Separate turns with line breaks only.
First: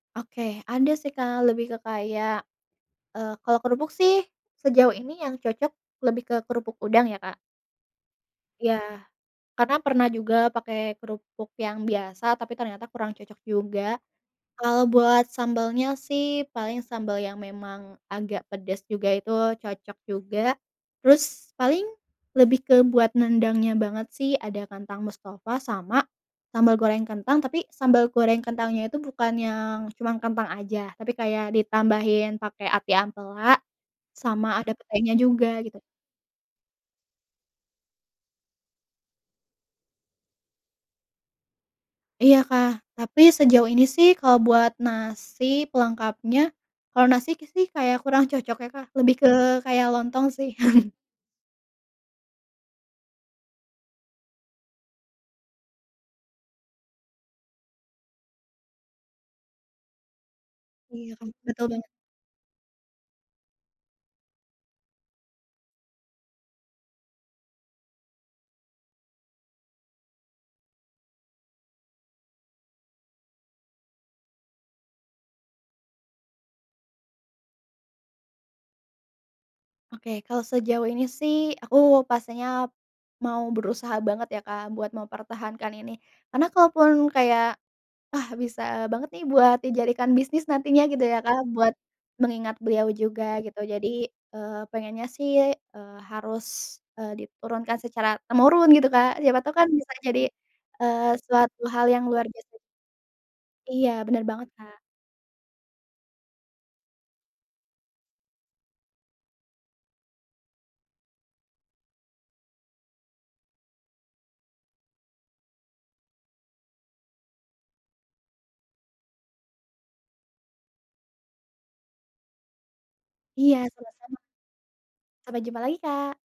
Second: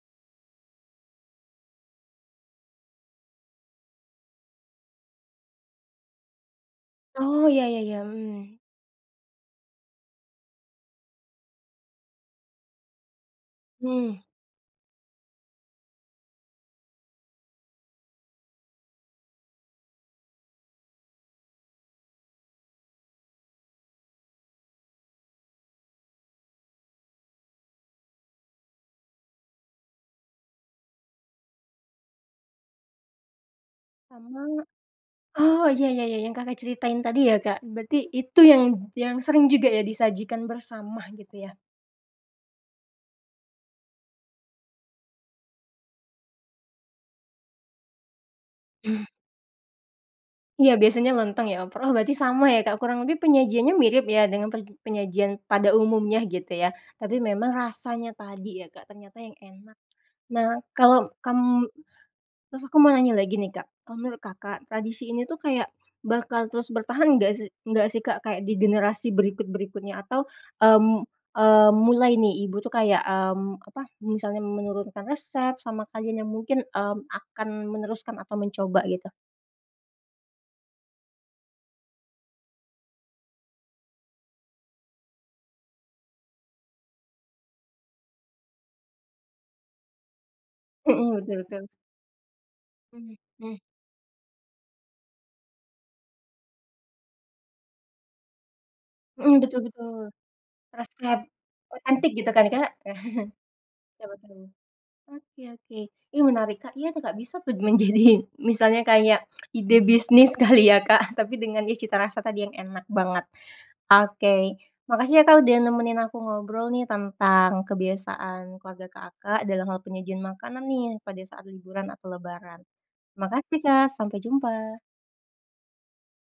Oke. Ada sih, Kak, lebih ke kayak, eee, kalau kerupuk sih sejauh ini yang cocok lebih ke kerupuk udang ya, Kak.
Oh, iya iya iya, mmm.
Iya. Karena pernah juga pakai kerupuk yang biasa tapi ternyata kurang cocok juga.
Mhm.
Kalau buat sambalnya sih, paling sambal yang memang agak pedes juga, itu cocok juga. Terus paling, lebih ke buat nendangnya banget sih, ada kentang mustofa sama sambal goreng kentang, tapi sambal goreng kentangnya itu bukan yang cuman kentang aja, tapi kayak ditambahin pakai ati ampela,
Sama
sama ada petenya juga
oh,
gitu.
iya iya iya iya yang Kakak ceritain tadi ya, Kak? Berarti itu yang yang sering juga ya disajikan bersama gitu ya?
Iya, Kak. Tapi sejauh ini sih, kalau buat nasi pelengkapnya, kalau nasi sih, kayak kurang cocok ya, Kak. Lebih ke kayak lontong sih.
Iya, biasanya lontong ya. Overall berarti sama ya, Kak. Kurang lebih penyajiannya mirip ya, dengan per penyajian pada umumnya gitu ya, tapi memang rasanya tadi ya, Kak, ternyata yang enak. Nah, kalau
Iya, Kak. Betul
kamu
banget.
terus aku mau nanya lagi nih, Kak. Kalau menurut Kakak tradisi ini tuh kayak bakal terus bertahan enggak sih enggak sih, Kak, kayak di generasi berikut-berikutnya atau, mmm mmm, mulai nih, ibu tuh kayak, mmm, apa? Misalnya menurunkan resep sama kalian yang mungkin, mmm, akan meneruskan atau mencoba gitu?
Oke, kalau sejauh ini sih, aku pastinya mau berusaha banget ya, Kak, buat mempertahankan ini. Karena kalaupun kayak, ah, bisa banget nih buat dijadikan bisnis nantinya gitu
Mhm,
ya,
betul
Kak,
betul.
buat mengingat beliau
Mmm,
juga gitu
mhm.
jadi, eee, pengennya sih, eee, harus, eee, diturunkan secara temurun gitu, Kak. Siapa
Mhm,
tahu
betul
kan bisa
betul.
jadi, eee,
Resep
suatu hal yang
otentik
luar
gitu kan,
biasa.
Kak?
Iya,
Iya,
bener
betul.
banget, Kak.
Oke oke. Ih, menarik, Kak iya tuh, Kak, bisa tuh menjadi misalnya kayak ide bisnis kali ya, Kak? Tapi dengan ya cita rasa tadi yang enak banget. Oke. Makasih ya, Kak, udah nemenin aku ngobrol nih tentang kebiasaan keluarga Kakak dalam hal penyajian makanan nih pada saat liburan atau lebaran. Makasih,
Iya,
Kak,
sama sama.
sampai jumpa.
Sampai jumpa lagi, Kak.